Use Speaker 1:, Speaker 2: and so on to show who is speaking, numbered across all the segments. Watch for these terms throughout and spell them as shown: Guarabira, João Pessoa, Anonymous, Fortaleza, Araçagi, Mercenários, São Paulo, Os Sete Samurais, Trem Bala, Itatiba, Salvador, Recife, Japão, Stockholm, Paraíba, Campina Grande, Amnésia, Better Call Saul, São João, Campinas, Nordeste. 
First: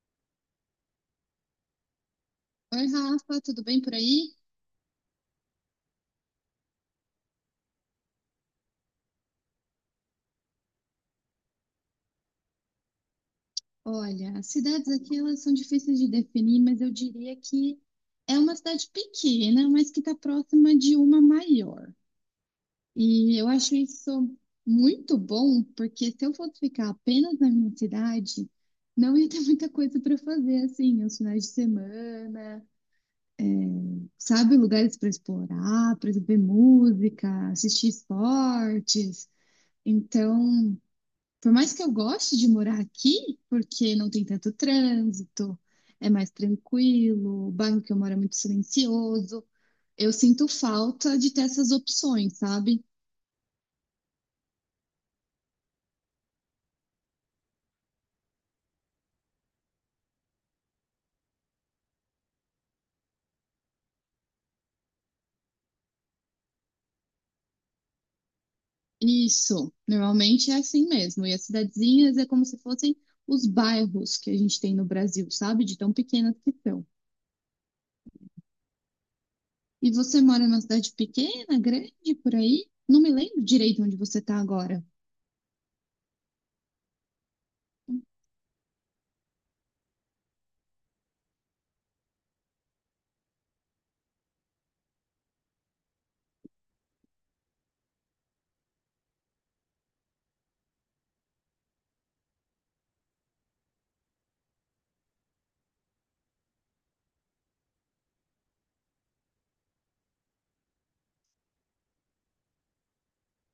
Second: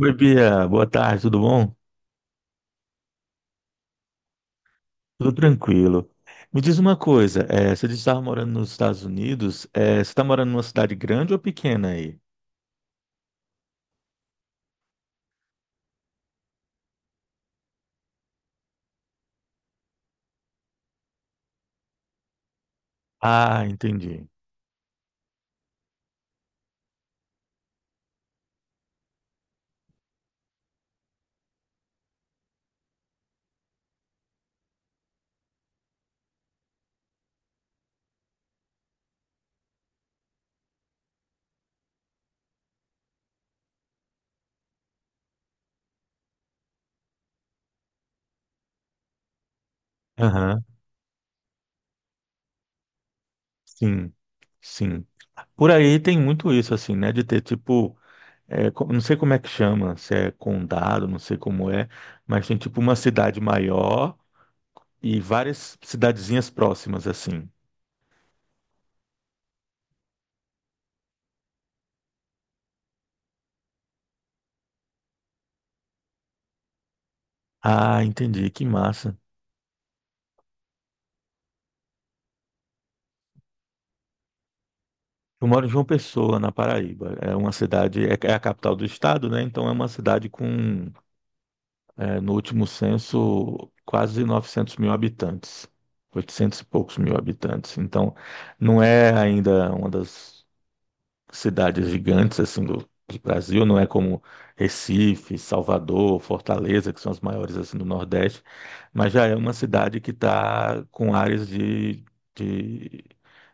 Speaker 1: Oi, Bia. Boa tarde, tudo bom?
Speaker 2: Oi, Rafa, tudo bem por aí?
Speaker 1: Tudo tranquilo. Me diz uma coisa, você disse que estava morando nos Estados Unidos, você está morando numa cidade grande ou pequena aí?
Speaker 2: Olha, as cidades aqui elas são difíceis de definir, mas eu diria que é uma cidade pequena, mas que está próxima de uma maior. E eu
Speaker 1: Ah,
Speaker 2: acho isso
Speaker 1: entendi.
Speaker 2: muito bom, porque se eu fosse ficar apenas na minha cidade, não ia ter muita coisa para fazer, assim, aos finais de semana, sabe, lugares para explorar, para ver música, assistir esportes. Então, por mais que eu goste de morar aqui, porque não tem tanto trânsito, é mais tranquilo, o bairro que eu moro é muito silencioso, eu sinto
Speaker 1: Aham,
Speaker 2: falta de ter essas opções, sabe?
Speaker 1: sim, sim. Por aí tem muito isso, assim, né? De ter tipo, não sei como é que chama, se é condado, não sei como é, mas tem tipo uma cidade maior e várias cidadezinhas próximas, assim.
Speaker 2: Isso, normalmente é assim mesmo. E as cidadezinhas é como se fossem os bairros que a gente tem no Brasil, sabe? De tão pequenas que são.
Speaker 1: Ah, entendi, que massa.
Speaker 2: E você mora numa cidade pequena, grande, por aí? Não me lembro direito onde você está agora.
Speaker 1: Eu moro em João Pessoa, na Paraíba. É uma cidade, é a capital do estado, né? Então é uma cidade com, no último censo, quase 900 mil habitantes, 800 e poucos mil habitantes. Então não é ainda uma das cidades gigantes assim do, Brasil, não é como Recife, Salvador, Fortaleza, que são as maiores assim do Nordeste, mas já é uma cidade que está com áreas de, de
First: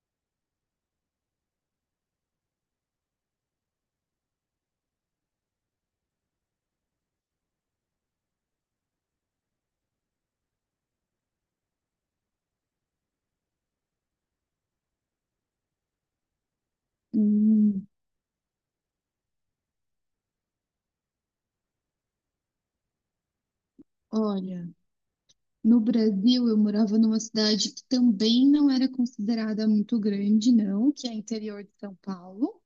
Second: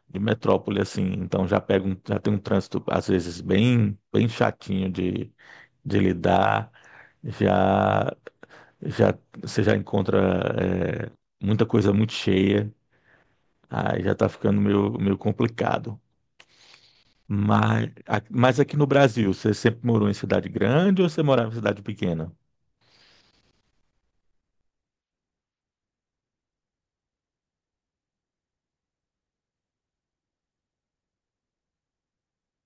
Speaker 1: de metrópole assim, então já tem um trânsito às vezes bem chatinho de lidar, já já você já encontra muita coisa muito cheia, aí já tá ficando meio complicado.
Speaker 2: Hum,
Speaker 1: Mas aqui no Brasil, você sempre morou em cidade grande ou você morava em cidade pequena?
Speaker 2: olha. No Brasil, eu morava numa cidade que também não era considerada muito grande, não, que é interior de São Paulo.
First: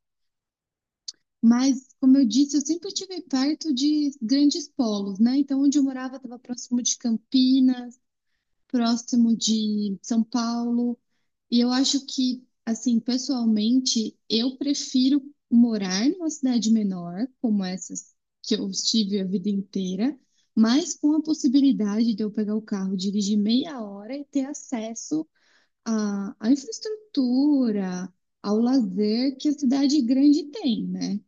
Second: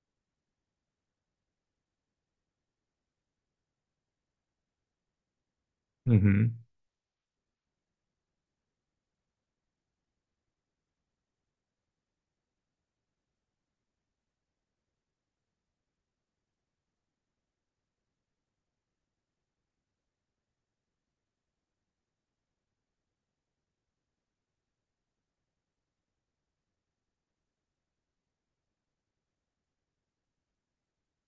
Speaker 2: Mas, como eu disse, eu sempre estive perto de grandes polos, né? Então, onde eu morava estava
Speaker 1: Uhum.
Speaker 2: próximo de Campinas, próximo de São Paulo. E eu acho que, assim, pessoalmente, eu prefiro morar numa cidade menor, como essas que eu estive a vida inteira, mas com a possibilidade de eu pegar o carro, dirigir meia hora e ter acesso à infraestrutura, ao lazer que a cidade grande tem, né?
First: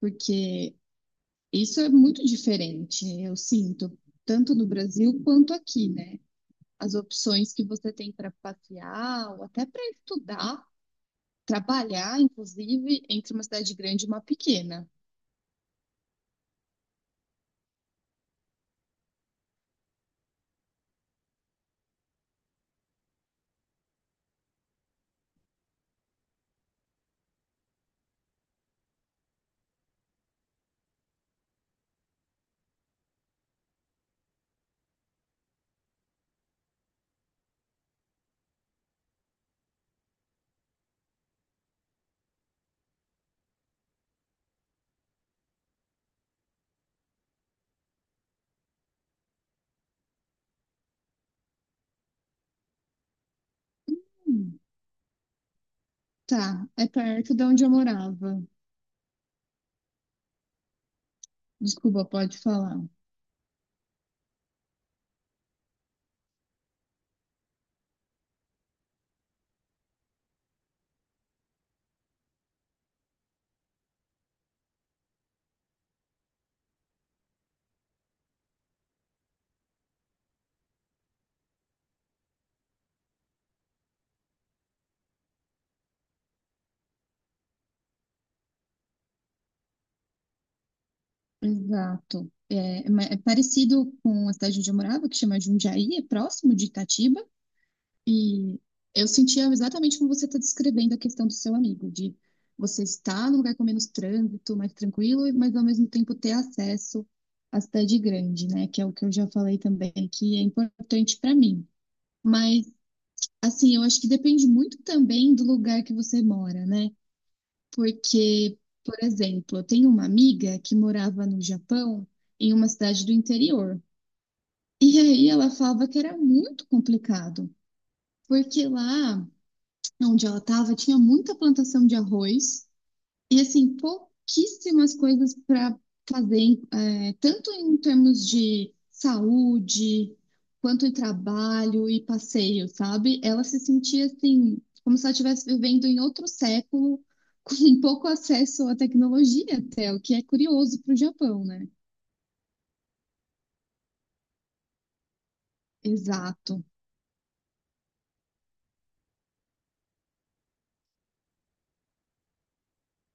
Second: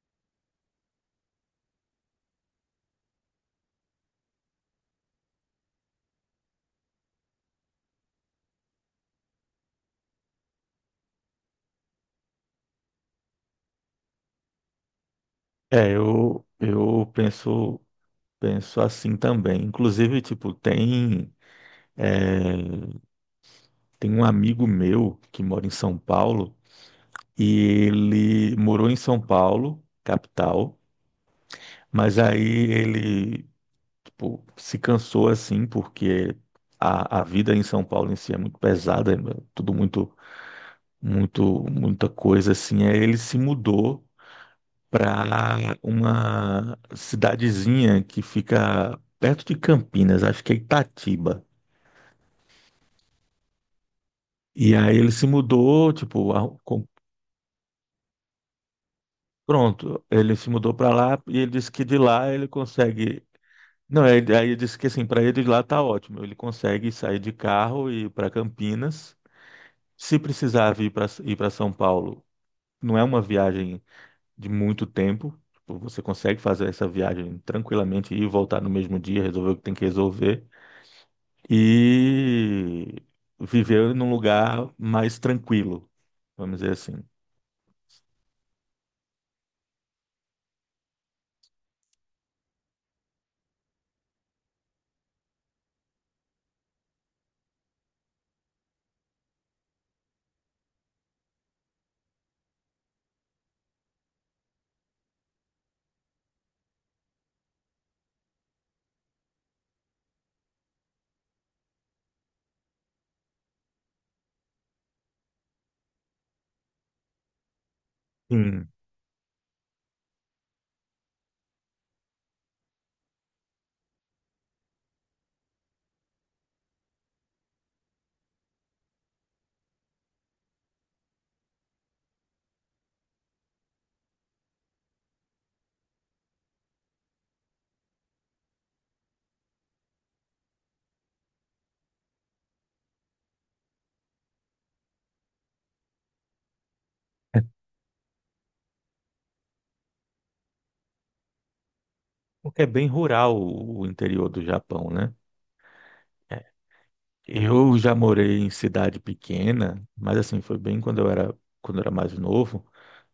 Speaker 2: Porque isso é muito diferente, eu sinto, tanto no Brasil quanto aqui, né? As opções que você tem para passear ou até para estudar trabalhar, inclusive, entre uma cidade grande e uma pequena.
Speaker 1: É, eu penso, assim também. Inclusive, tipo, eh, Tem um amigo meu que mora em São Paulo e ele morou em São Paulo, capital, mas aí ele, tipo, se cansou assim porque a vida em São Paulo em si é muito pesada, é tudo muito, muita coisa assim. Aí ele se mudou para uma cidadezinha que fica perto de Campinas, acho que é Itatiba.
Speaker 2: Hum,
Speaker 1: E aí ele se mudou, tipo,
Speaker 2: tá, é perto de onde eu morava.
Speaker 1: pronto, ele se mudou para lá e ele disse que de
Speaker 2: Desculpa,
Speaker 1: lá
Speaker 2: pode
Speaker 1: ele
Speaker 2: falar.
Speaker 1: consegue. Não, aí ele disse que assim, para ele de lá tá ótimo. Ele consegue sair de carro e ir para Campinas. Se precisar vir para ir para São Paulo, não é uma viagem de muito tempo. Tipo, você consegue fazer essa viagem tranquilamente, ir e voltar no mesmo dia, resolver o que tem que resolver e viver num lugar mais tranquilo, vamos dizer assim.
Speaker 2: Exato. É, é parecido com a cidade onde eu morava, que chama Jundiaí, é próximo de Itatiba. E eu sentia exatamente como você está descrevendo a questão do seu amigo, de você estar num lugar com menos trânsito, mais tranquilo, mas ao mesmo tempo ter acesso à cidade grande, né? Que é o que eu já falei também, que é importante para mim. Mas assim, eu acho que depende muito também do lugar que você mora, né? Porque,
Speaker 1: Sim.
Speaker 2: por exemplo, eu tenho uma amiga que morava no Japão, em uma cidade do interior. E aí ela falava que era muito complicado, porque lá onde ela estava tinha muita plantação de arroz e assim, pouquíssimas coisas para fazer, é, tanto em termos de saúde, quanto em trabalho e passeio, sabe? Ela se sentia assim, como se ela estivesse vivendo em outro século, com pouco acesso à tecnologia até, o que é curioso para o Japão, né?
Speaker 1: Porque é bem rural o interior do Japão, né?
Speaker 2: Exato.
Speaker 1: Eu já morei em cidade pequena, mas assim, foi bem quando eu era mais novo.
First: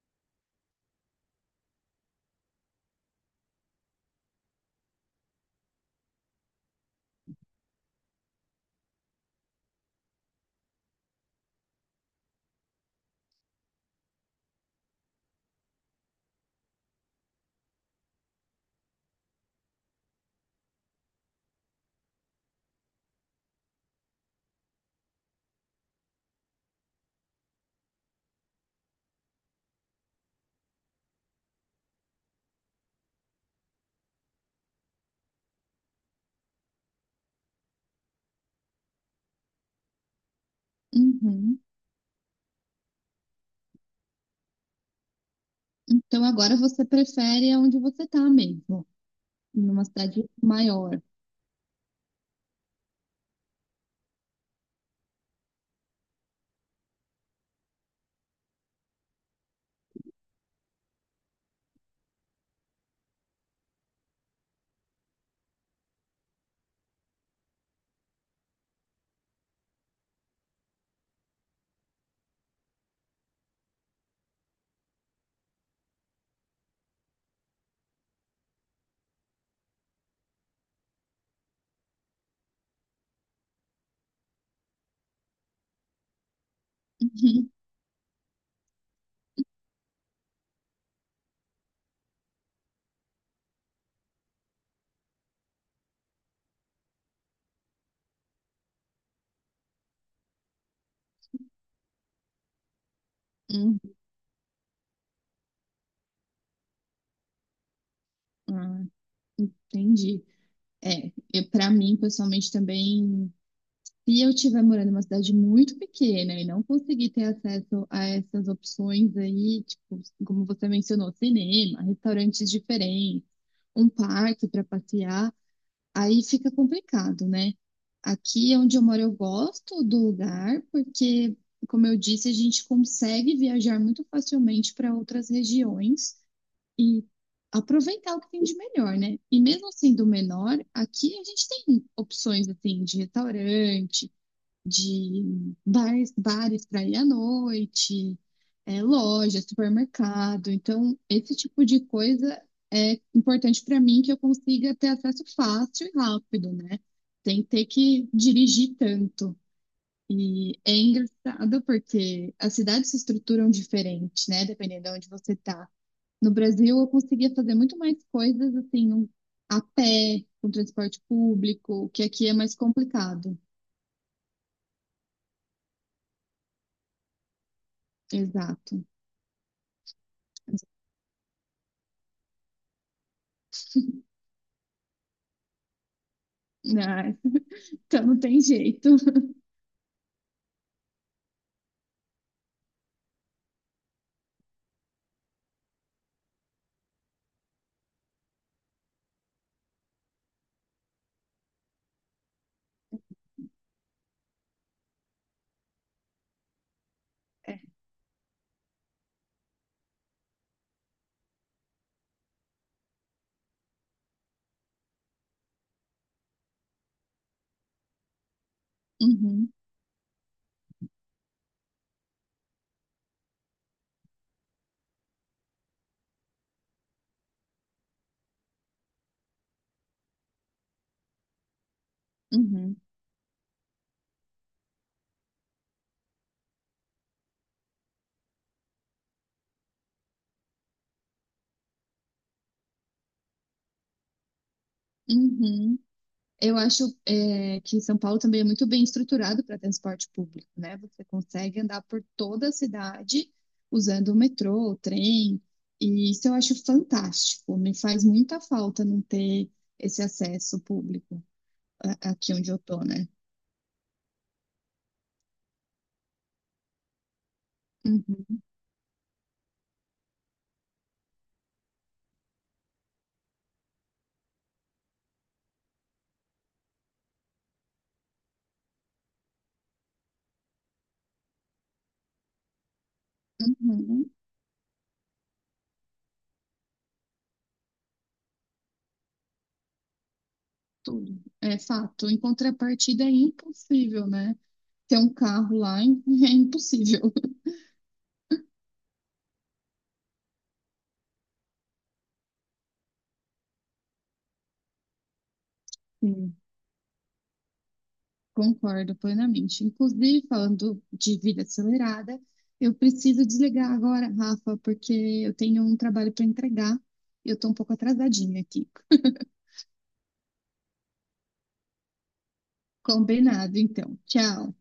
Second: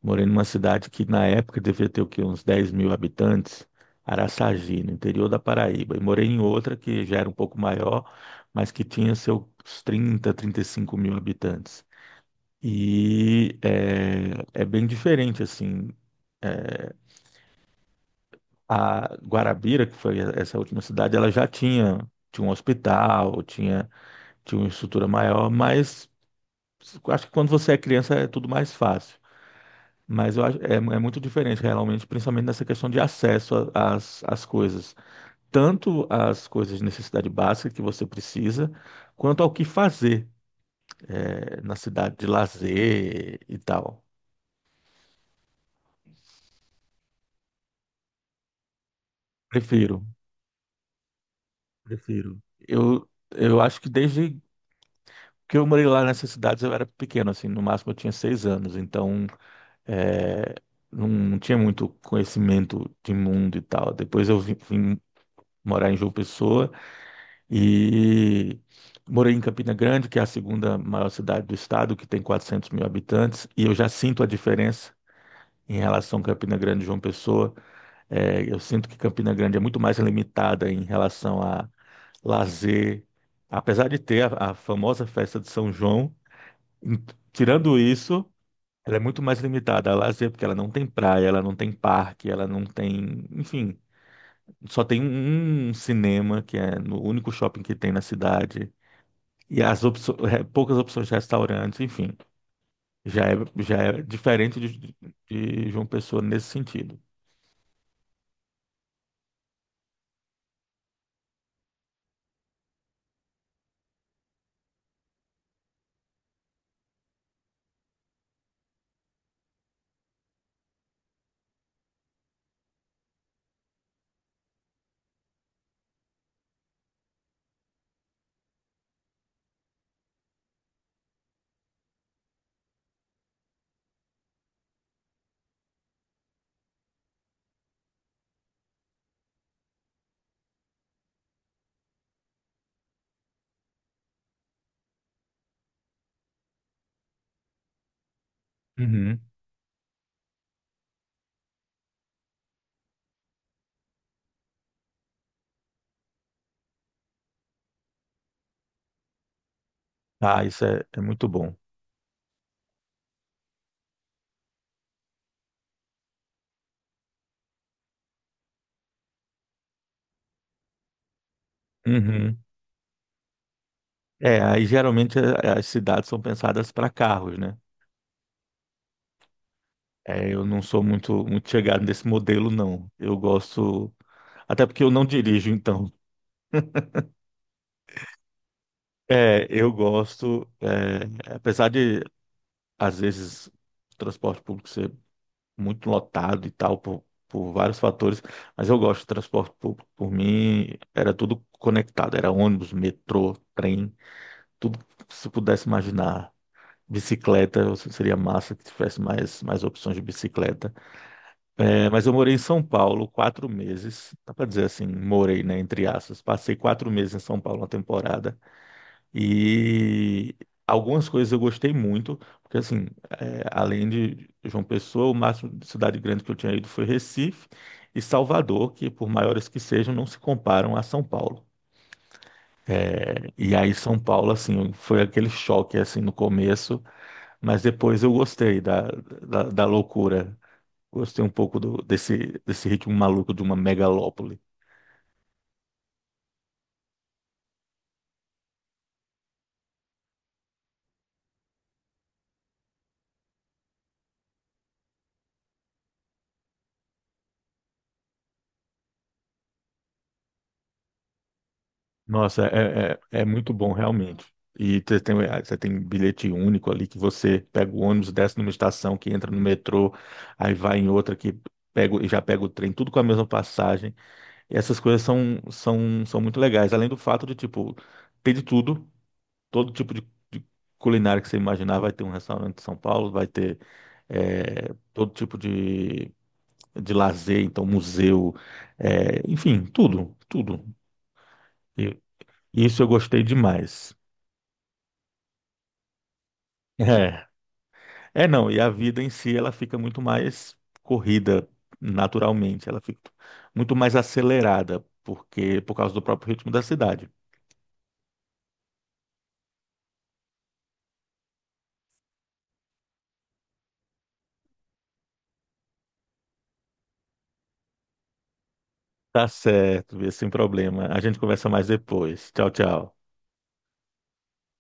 Speaker 1: Morei numa cidade que na época devia ter o quê? Uns 10 mil habitantes, Araçagi, no interior da Paraíba. E morei em outra que já era um pouco maior, mas que tinha seus trinta, 35 mil habitantes. E é bem diferente, assim. eh, A Guarabira, que foi essa última cidade, ela já tinha, tinha uma estrutura maior, mas acho que quando você é criança é tudo mais fácil, mas eu acho, é muito diferente realmente, principalmente nessa questão de acesso às coisas, tanto às coisas de necessidade básica que você precisa, quanto ao que fazer
Speaker 2: Uhum.
Speaker 1: é, na cidade de lazer e tal.
Speaker 2: Então agora você prefere onde você tá mesmo, numa
Speaker 1: Prefiro,
Speaker 2: cidade maior.
Speaker 1: prefiro. Eu acho que desde que eu morei lá nessas cidades eu era pequeno, assim, no máximo eu tinha 6 anos, então é, não tinha muito conhecimento de mundo e tal. Depois eu vim morar em João Pessoa. E morei em Campina Grande, que é a segunda maior cidade do estado, que tem 400 mil habitantes, e eu já sinto a diferença em relação a Campina Grande e João Pessoa. É, eu sinto que Campina Grande é muito mais limitada em relação a lazer, apesar de ter a famosa festa de São João, em-
Speaker 2: Uhum.
Speaker 1: tirando isso. Ela é muito mais limitada a lazer, porque ela não tem praia, ela não tem parque, ela não tem, enfim, só tem um cinema, que é no único shopping que tem na cidade. E poucas opções de restaurantes, enfim, já é, já
Speaker 2: Uhum.
Speaker 1: é diferente de, João Pessoa nesse sentido.
Speaker 2: Ah, entendi. É, eu, para mim, pessoalmente, também, se eu estiver morando em uma cidade muito pequena e não conseguir ter acesso a essas opções aí, tipo, como você mencionou, cinema, restaurantes diferentes, um parque para passear, aí fica complicado, né? Aqui onde eu moro, eu gosto do lugar, porque, como eu disse, a gente consegue viajar muito facilmente para outras regiões e aproveitar o que tem de melhor, né? E mesmo sendo menor, aqui a gente tem opções assim de restaurante, de bares, bares para ir à noite, é,
Speaker 1: Uhum.
Speaker 2: loja, supermercado. Então, esse tipo de coisa é importante para mim que eu consiga ter acesso fácil e rápido, né? Sem ter que dirigir tanto.
Speaker 1: Ah,
Speaker 2: E
Speaker 1: isso
Speaker 2: é
Speaker 1: é muito bom.
Speaker 2: engraçado porque as cidades se estruturam diferente, né? Dependendo de onde você está. No Brasil, eu conseguia fazer muito mais coisas assim, a pé, com transporte público, que aqui é
Speaker 1: Uhum.
Speaker 2: mais complicado.
Speaker 1: É, aí geralmente as cidades são pensadas para carros, né?
Speaker 2: Exato.
Speaker 1: É, eu não sou muito, muito chegado nesse modelo, não. Eu gosto, até porque eu não dirijo, então.
Speaker 2: Ah, então não tem jeito.
Speaker 1: É, eu gosto, apesar de, às vezes, o transporte público ser muito lotado e tal, por vários fatores, mas eu gosto do transporte público. Por mim, era tudo conectado, era ônibus, metrô, trem, tudo que se pudesse imaginar.
Speaker 2: É.
Speaker 1: Bicicleta, seria massa que tivesse mais, opções de bicicleta. É, mas eu morei em São Paulo 4 meses, dá para dizer assim, morei, né, entre aspas. Passei 4 meses em São Paulo, uma temporada.
Speaker 2: Uhum,
Speaker 1: E algumas coisas eu gostei muito, porque assim, é, além de João Pessoa, o máximo de cidade grande que eu tinha ido foi Recife e Salvador, que por maiores que sejam, não se comparam a São Paulo.
Speaker 2: uhum,
Speaker 1: É, e aí São Paulo, assim, foi aquele choque assim no começo, mas depois eu gostei da, loucura. Gostei um pouco desse ritmo maluco de uma megalópole.
Speaker 2: uhum. Eu acho é, que São Paulo também é muito bem estruturado para transporte público, né? Você consegue andar por toda a cidade usando o metrô, o trem, e isso eu acho fantástico. Me faz muita falta não ter esse acesso público aqui
Speaker 1: Nossa,
Speaker 2: onde eu tô, né?
Speaker 1: é muito bom, realmente. E você tem bilhete único ali, que você pega o ônibus, desce
Speaker 2: Uhum,
Speaker 1: numa estação, que entra no metrô, aí vai em outra que pega, e já pega o trem, tudo com a mesma passagem. E essas coisas são muito legais. Além do fato de, tipo, ter de tudo, todo tipo de, de culinária que você imaginar, vai ter um restaurante em São Paulo, vai ter
Speaker 2: uhum,
Speaker 1: todo tipo de, lazer, então museu, enfim, tudo, tudo.
Speaker 2: tudo. É
Speaker 1: E
Speaker 2: fato. Em
Speaker 1: isso eu
Speaker 2: contrapartida, é
Speaker 1: gostei demais.
Speaker 2: impossível, né? Ter um carro lá. É impossível.
Speaker 1: É, é, não, e a vida em si ela fica muito mais corrida naturalmente, ela fica muito mais acelerada porque por causa do próprio
Speaker 2: Sim,
Speaker 1: ritmo da cidade.
Speaker 2: concordo plenamente. Inclusive, falando de vida acelerada, eu preciso desligar agora, Rafa, porque eu tenho um trabalho para entregar e eu estou um pouco atrasadinha aqui.
Speaker 1: Tá certo, Bia, sem problema. A gente conversa mais depois. Tchau, tchau.
Speaker 2: Combinado, então. Tchau.